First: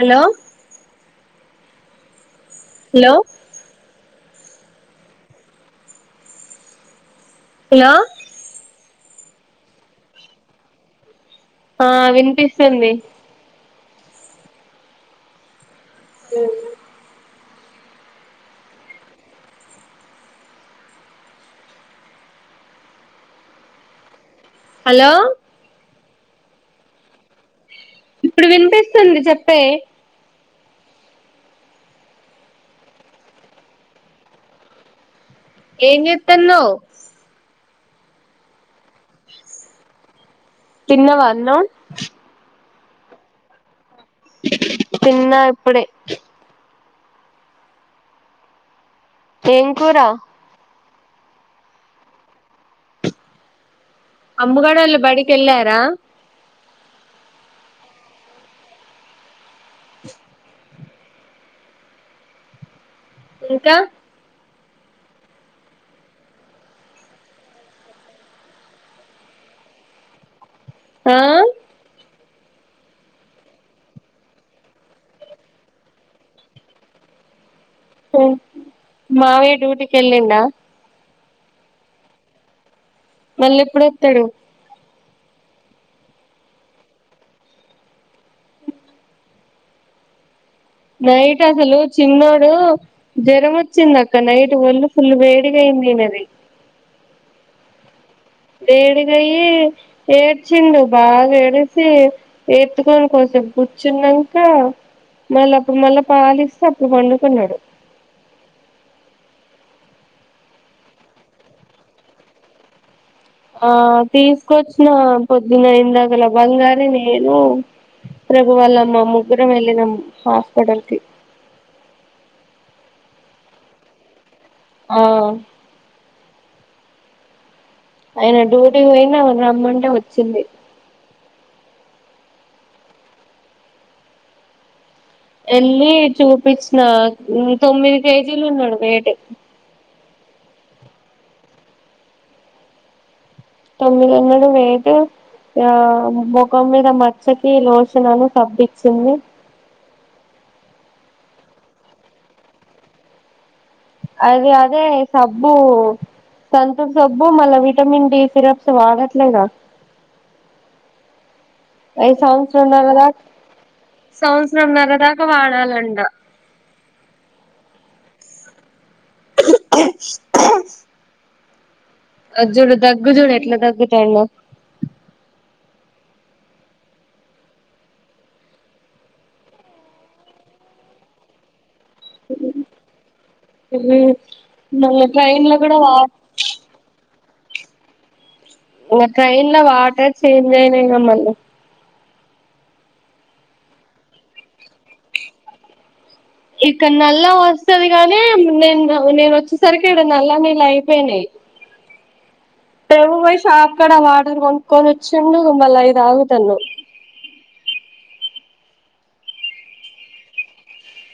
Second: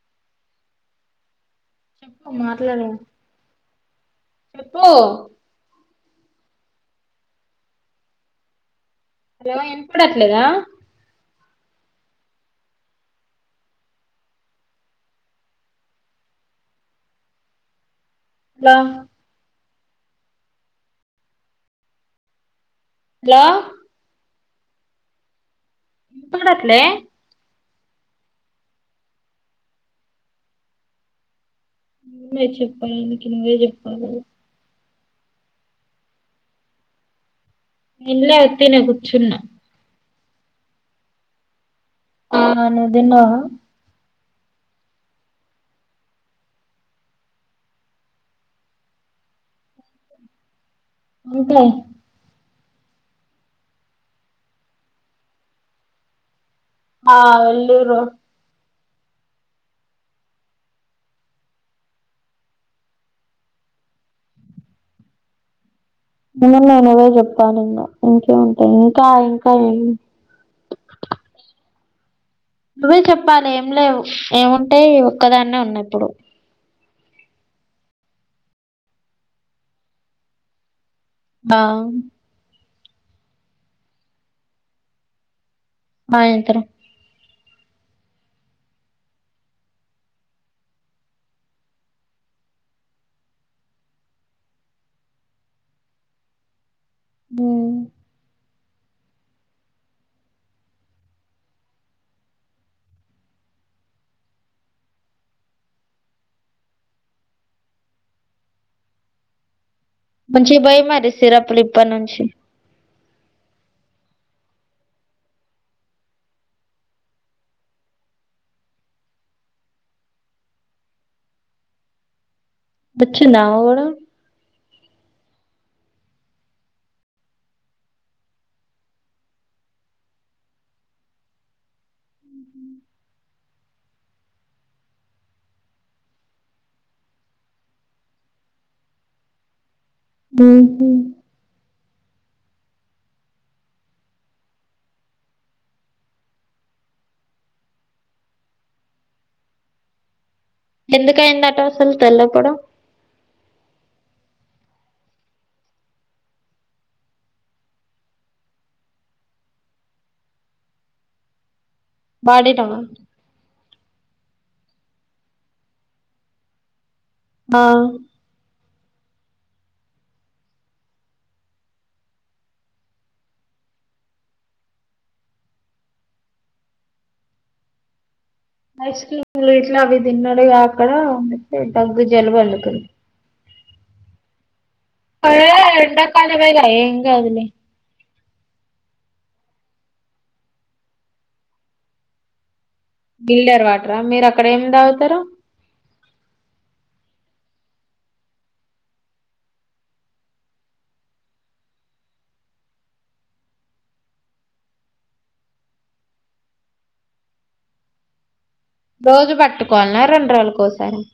Hello మాట్లాడ hello చెప్పు hello ఏమో వినపడట్లేదా ఆ వినిపిస్తుంది అ అలా హలో హలో పడట్లే ఇప్పుడు వినిపిస్తుంది చెప్పే నువే చెప్పాలి నకు నువ్వే చెప్పాలి ఏం చేతన్నావ్. ఏం లే ఉత్తినే కూర్చున్నా. తిన్నావా అన్నం ఆ నువ్వు తిన్నావా తిన్న ఇప్పుడే ఏం కూర వంకాయ అమ్ముగాడోళ్ళు బడికి ఎళ్ళారా ఆ వెళ్ళూరు ఇంకా అ నువ్వే చెప్పాలి ఇంకా ఇంకేం ఉంటాయి ఇంకా ఇంకా. ఆ నువ్వే చెప్పాలి ఏం లేవు ఏముంటే ఒక్కదాన్నే ఉన్నాయి ఇప్పుడు. మావయ్య డ్యూటీకి వెళ్ళిండ ఆ మళ్ళీ ఎప్పుడు వత్తాడు ఆ ఎంతనొ నైట్ అసలు చిన్నోడు జ్వరం వచ్చింది అక్క నైట్ ఒళ్ళు ఫుల్లు వేడిగాయింది ఈయనది ఉ వేడిగయ్య ఏడ్చిండు బాగా ఏడిస్తే ఏత్తుకోని కోసం కూర్చున్నాక మళ్ళా అప్పుడు మళ్ళా పాలిస్తే అప్పుడు పండుకున్నాడు మంచిగా పోయి మరీ సిరప్ లు ఇప్పటినుంచి ఆ తీసుకొచ్చిన పొద్దున ఇందాకల బంగారీ నేను ప్రభు వల్ల అమ్మ ముగ్గురం వెళ్ళినం హాస్పిటల్ కి వచ్చిందా అవాడ ఆ అయన డ్యూటీకి పోయినా రమ్మంటే వచ్చింది వెళ్ళి చూపించిన తొమ్మిది కేజీలు ఉన్నాడు వెయిట్ ఉహు తొమ్మిది ఉన్నాడు వేయిట్ ఆ ముఖం మీద మచ్చకి లోషన్ అని సబ్బు ఇచ్చింది ఎందుకు ఆయింది అట అసలు తెల్ల పొడ అది అదే సబ్బు సంతూర్ సబ్బు మళ్ళా విటమిన్ డి సిరప్స్ వాడట్లేదా అవి సంవత్సరం బాడీలోనా నర్రా దాకా సంవత్సరం నరదాకా వాడాలంట ఆ అ జుడు దగ్గుజూడు ఎట్లా దగ్గుతందొ ఐస్ క్రీమ్లు ఇట్లా అవి తిన్నాడుగా అక్కడ అందుకే దగ్గు జలుబు అల్లుకుంది ఊ పడే ఎండకాలమేగా ఏగాదు లే ఇగ ట్రైన్లో వాటర్ చేంజ్ అయినాయిగా మళ్లీ గిల్డర్ వాట్రా మీరు అక్కడ ఏం తగుతారు ఇక్కడ నల్ల వస్తది గాని నేన్ దాగ్ నేను వచ్చేసరికి ఇక్కడ నల్ల నీళ్ళు అయిపోయినయి తేవు పోయి షాప్ కాడ వాటర్ కొనుకొని వచ్చిండు మళ్ళా అయి తాగుతున్నామ్ రోజు పట్టుకోవాల్నా రెండు రోజులకు ఓసారినా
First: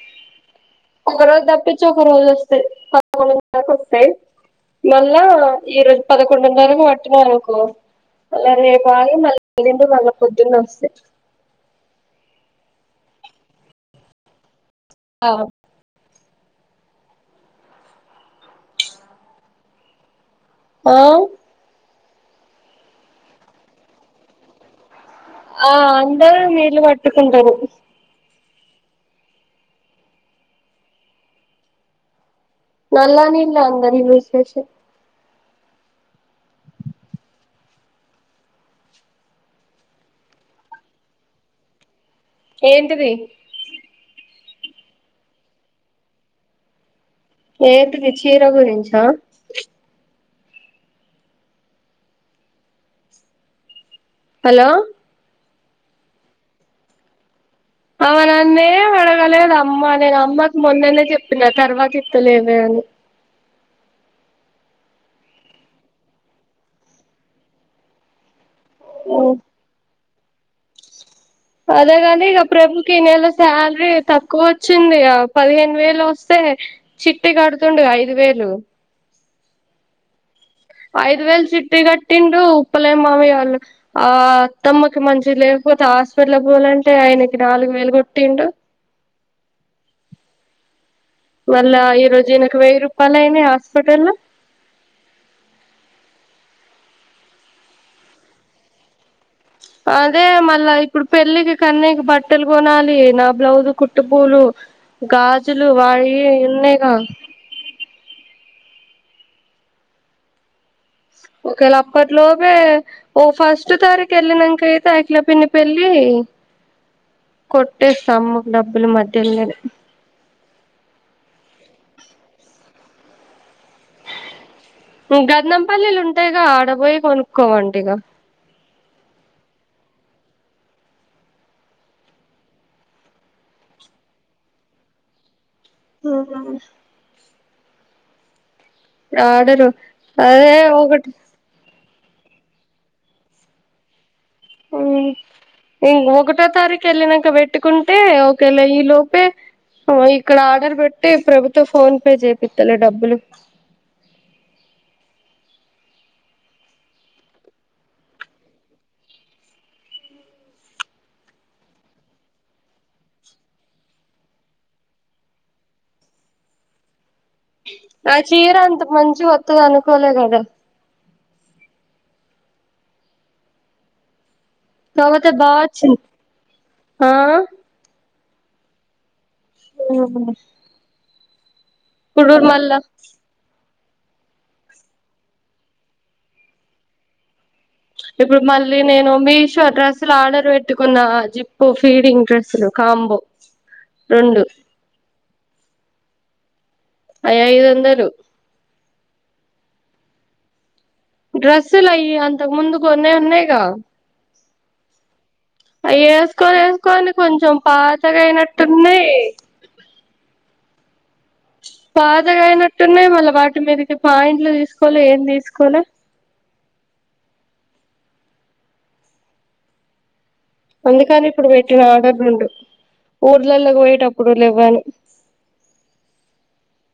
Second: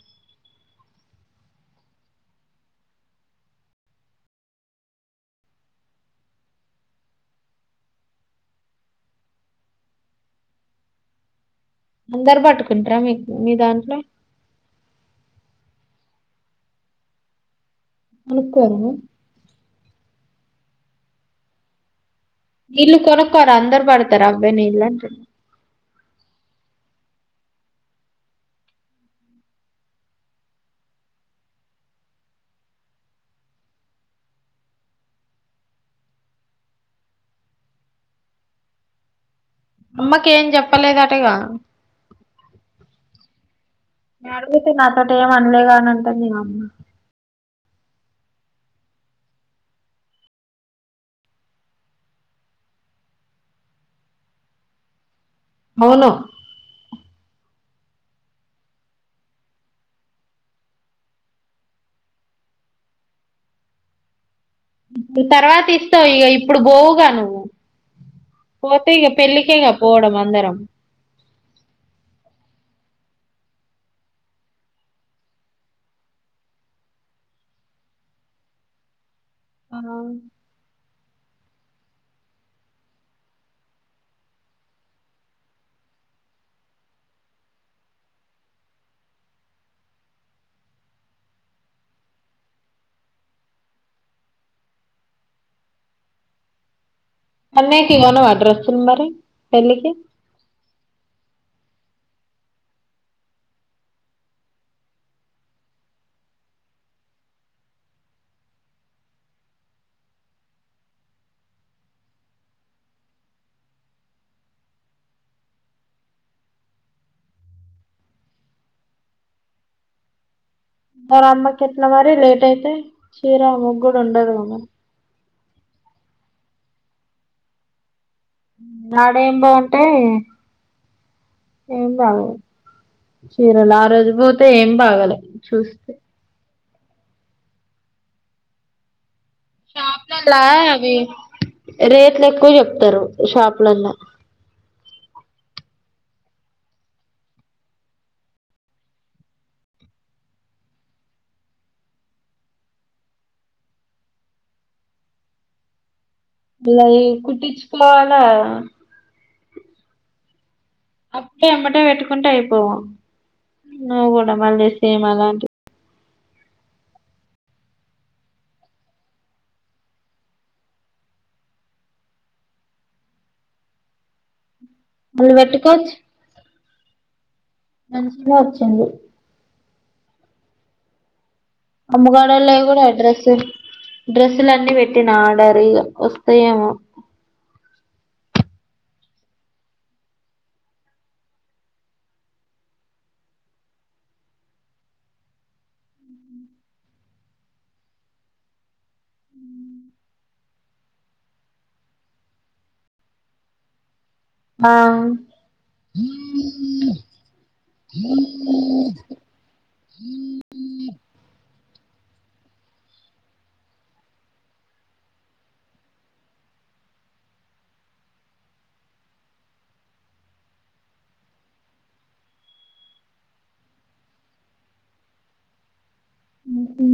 ఒక రోజు తప్పించి ఒక రోజు వస్తాయి పదకొండుంవరకు వస్తాయి మళ్ళా ఈ రోజు పదకొండూనారకు పట్టునాము అనుకో మళ్ళా రేపు ఆగి మళ్ళీ ఎల్లిండి మళ్ళా పొద్దున్న వస్తాయి అందరు బట్టుకుంట్రా మీక్ మీ దాంట్లో అవో కోనుకోరా ఆ ఇల్లు కొనుక్కోరా అందరు బడతార అవే నీళ్ళు అంటున్నా ఆ అందరం నీళ్ళు పట్టుకుంటారు నల్ల నిల్లే అందరి విశేష్ అమ్మకి ఏం చెప్పలేదటగా ఎంటిది నే అడుగుతున్న నాతోటి ఏం అనలేగా అన్ని అనుటుంది మాఅమ్మ ఏంటిది చీర గురించా హలో అవును ఆమె నన్నే మీ అడగలేదు అమ్మ నేను అమ్మకి మొన్ననే చెప్పిన తర్వాత ఇస్తలేవే అని తర్వాత ఇస్తావు ఇగ ఇప్పుడు బోవుగా నువ్వు పోతే ఇగ పెళ్లికేగా పోవడము దరం అదేగాని ఇక ప్రభుకి ఈ నెల సాలరీ తక్కువ వచ్చింది పదిహేను వేలు వస్తే చిట్టి కడుతుండుగా ఐదు వేలు ఆహా ఐదు వేలు చిట్టి కట్టిండు ఉప్పలే మావయ్య వాళ్ల ఆ అత్తమ్మకి మంచి లేకపోతే హాస్పిటల్ పోవలంటే ఆయనకి నాలుగు వేలు కొట్టిండు మల్ల ఈరోజు ఇనకు వెయ్యి రూపాలు అయినాయి హాస్పిటల్ల మొన్నటివి కొన్నావా ఆ డ్రెస్సుల్ మరి పెళ్ళికి అదే మల్ల ఇప్ ఇప్పుడు పెళ్లికి కన్నయ్ కి బట్టల్ గొనాలి నా బ్లౌజు కుట్టు కూలు గాజులు వాయి ఉన్నాయిగా ఒకేలా అప్పట్లోపే ఓ ఫస్ట్ తారీక్ ఏళ్లినంక అయితే అఖిల పిన్ని పెళ్లి కొట్టేస్తా అమ్మకి డబ్బులు మధ్యల్నేలె మరి అమ్మకి ఎట్లా మరి లేట్ అయితే చీర ముగ్గురు ఉండదు గానే గంధం పల్లీలు ఉంటయిగా ఆడబోయి కొనుక్కోవండి ఇగ ఆడేం ఏం బాగుంటయి ఏం బాగోవు చీరలు ఆ రోజు పోతే ఏం బాగాలే హుహు ఆర్డరు షాప్లలా అదే అవి ఒకటి రేట్లు ఎక్కువ చెప్తారు షాప్లల్ల హు మీ ఒకటో తారీకు ఏళ్లినాక పెట్టుకుంటే ఒకేలా ఈ లోపే ఇక్కడ ఆర్డర్ పెట్టి ప్రభుతో ఫోన్ పే చేపిత్త లే డబ్బులు పులయి కుట్టిచ్చుకోవాలా అప్పే ఏమంటే పెట్టుకుంటే అయిపోవు నువు కూడా మళ్లి సేమ్ అలాంటివి ఆ చీర అంత మంచిగా వత్తది అనుకోలే గదా తవాత మళ్ళీ బావచ్చింది పెట్టుకోవచ్చు ఆ సినిమా ఓచ్చింది ఆహా అమ్మవాడల్లై కూడా అడ్రస్సు డ్రెస్సులన్నీ పెట్టినా ఆర్డరూ ఇగ వస్తాయేమో ఇప్పుడు మళ్లీ నేను మీషో డ్రస్సులు ఆర్డర్ పెట్టుకున్నా జిప్పు ఫీడింగ్ డ్రెస్సులు కాంబో రెండు ఐ ఐదువందలు డ్రెస్సులు అయ్యి అంతకు ముందు కొన్నై ఉన్నయ్ గా ఆ అయ్యి ఏసుకొని ఏసుకొని కొంచెం పాతగా అయినట్టున్నై పాతగైనట్టున్నై మళ్ళీ వాటి మీదకి పాయింట్లు తీసుకోలే ఏం తీసుకోలే అందుకని ఇప్పుడు పెట్టిన ఆర్డర్ రెండు ఊర్లల్లకి పోయేటప్పుడు లెవ్వనీ ఉమ్ హు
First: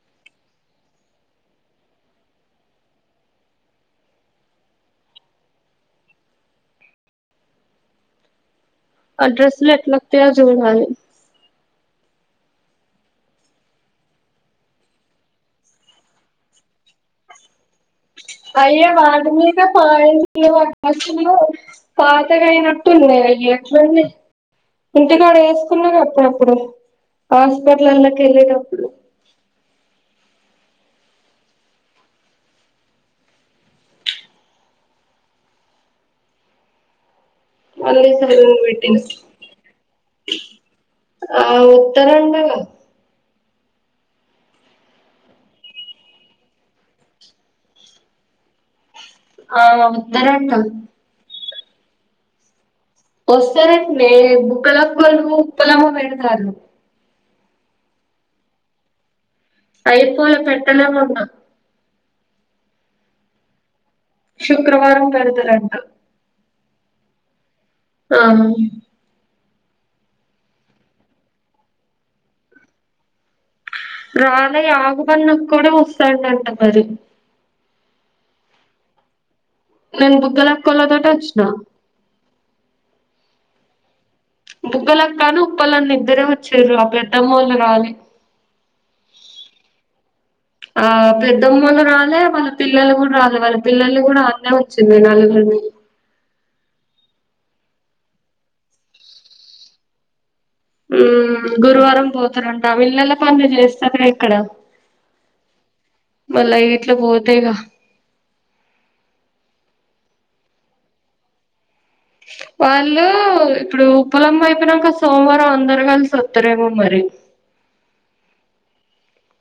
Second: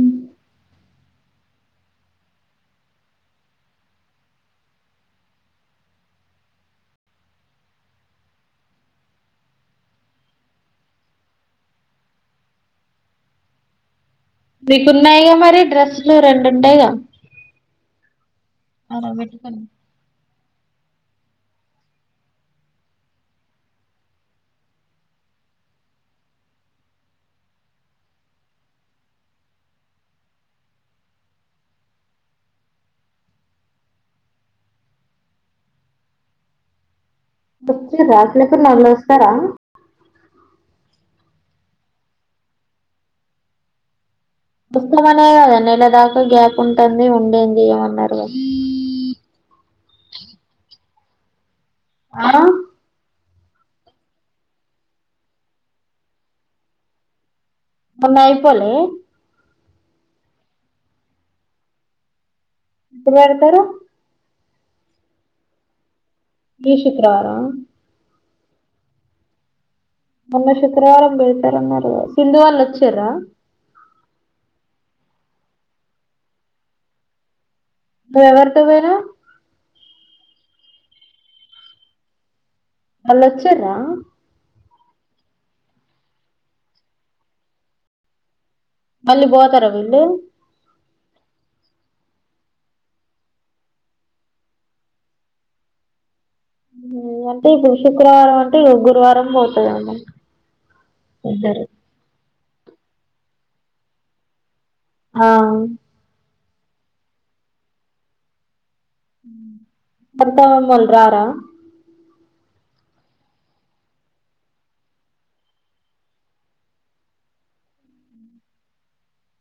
ఆ డ్రెస్సులు ఎట్లోత్తయో చూడాలి నీకు ఉన్నాయిగా మరి డ్రెస్సులు రెండు ఉండయిగా అయ్యో వాటి మీద పాయింట్లు నువ్ ఆ డ్రెస్సులు పాతగా అయినట్టు ఉన్నయి అయ్యి ఎట్లున్నయి ఇంటికాడ వేసుకున్నగా అప్పుడప్పుడు హాస్పిటల్లలకి ఎళ్ళేటప్పుడు మళ్ళీ వచ్చింర సలూన్ కుర్సున్నా అన్న పెట్టిన అస్తర ఆ ఉత్తరంలో వస్తవనే గదా నెలదాకా గ్యాప్ ఉంటాంది ఉండేంది అన్నారు ఆ యా వత్తరంటా ఆ వస్తారన్ వే బుక్కలక్కోళ్లు ఉప్పలమో పెడతాళ్ళు మొన్న అయిపోలే అయిపోలే పెట్టలే మొన్న ఎప్పుడ్ పెడతరు శుక్రవారం పెడుతారంట ఈ శుక్రవారమా ఆ మొన్న శుక్రవారం పెడతారన్నారగా సింధు వాళ్ళు వచ్చారా రాలే ఆకు పన్నుకు కూడ వస్తాడంట మరి నువ్ ఎవరితో పోయినావ్ నేను బుగ్గలక్కోల్ల తోటి ఒచ్చిన వళ్ళు వచ్చిర్రా బుగ్గలకాళ్ళు ఉప్పలన్న ఇద్దరే వచ్చిర్రు ఆ పెద్దమ్మోళ్ళు రాలే మళ్ళీ పోతరా వీళ్ళు ఆ పెద్దమొళ్ళు రాలే, వాళ్ళ పిల్లలు కూడా రాలే వాళ్ళ పిల్లలు కూడా అన్నే ఉంచింది నలుగురిని. హు అంటే ఇప్పుడు శుక్రవారం అంటే ఇగ గురువారం పోతాది ఆమె హుమ్మ్ గురువారం పో తరంట వీళ్ళలా పనులు చేస్తార్ గా ఇక్కడ ఆ మళ్ళ ఇట్ల పోతే ఇగా అత్త మామల్ రారా వాళ్ళు ఇప్పుడు ఉప్పలమ్మ అయిపోయినంక సోమవారం అందరు కలిసి వస్తారేమో మరి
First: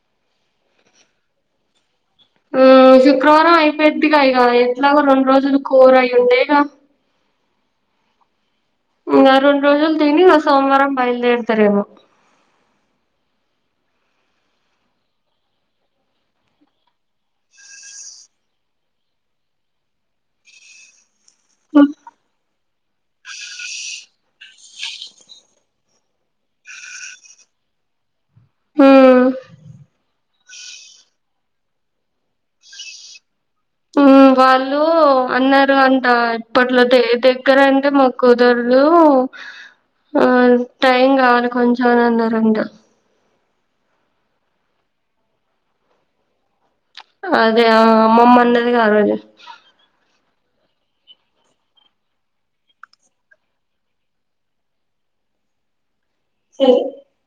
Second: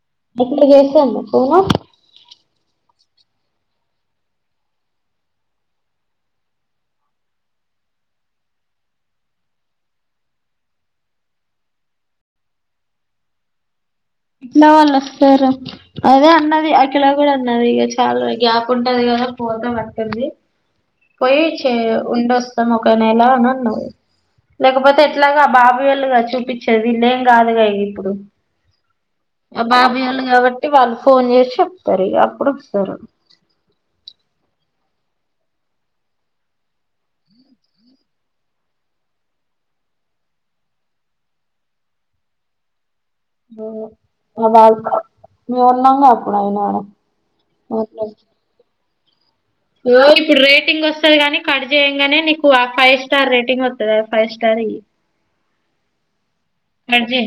[unintelligible] ఆ శుక్రవారం అయిపోయిద్దిగా ఇగా ఎట్లాగో రెండు రోజులు కూర అయి ఉంటాయిగా ఇగ రెండు రోజులు తిని సోమవారం బయలుదేరుతరెమో ఇట్లా వాళ్ళు వస్తారు అదే అన్నది అకిలా కూడా అన్నది ఇక చాలా గ్యాప్ ఉంటది కదా పోదాం అంటుంది పోయి చే ఉండస్త మొత్తం ఒక నెలా అని అన్నావ్ లేకపోతే ఎట్లాగా బాబు వాళ్ళే గా చూపించేది. ఏమ్ కాదులే ఇగ ఇప్పుడు ఉమ్ హా బాబాయ్ వాళ్ళు కాబట్టి ఒకటి వాళ్ళు ఫోన్ చేసి చెప్తారు ఇక అప్పుడు వస్తారు వాళ్ళు అన్నారు అంట ఇప్పట్లో ఐతే దగ్గర అంటే మొక్కుతారు. ఆ టైం కావాలి కొంచెం అని అన్నారంట అ వాళ్లు మీం ఉన్నాంగా అప్పుడైనా కానీ అదే ఆ అమ్మమ్మ అన్నది కదా అదే ఓ ఇప్పుడు రేటింగ్ వస్తది కానీ కట్ చేయంగానే నీకు ఆ ఫైవ్ స్టార్ రేటింగ్ వస్తుంది ఫైవ్ స్టార్ ఆజీ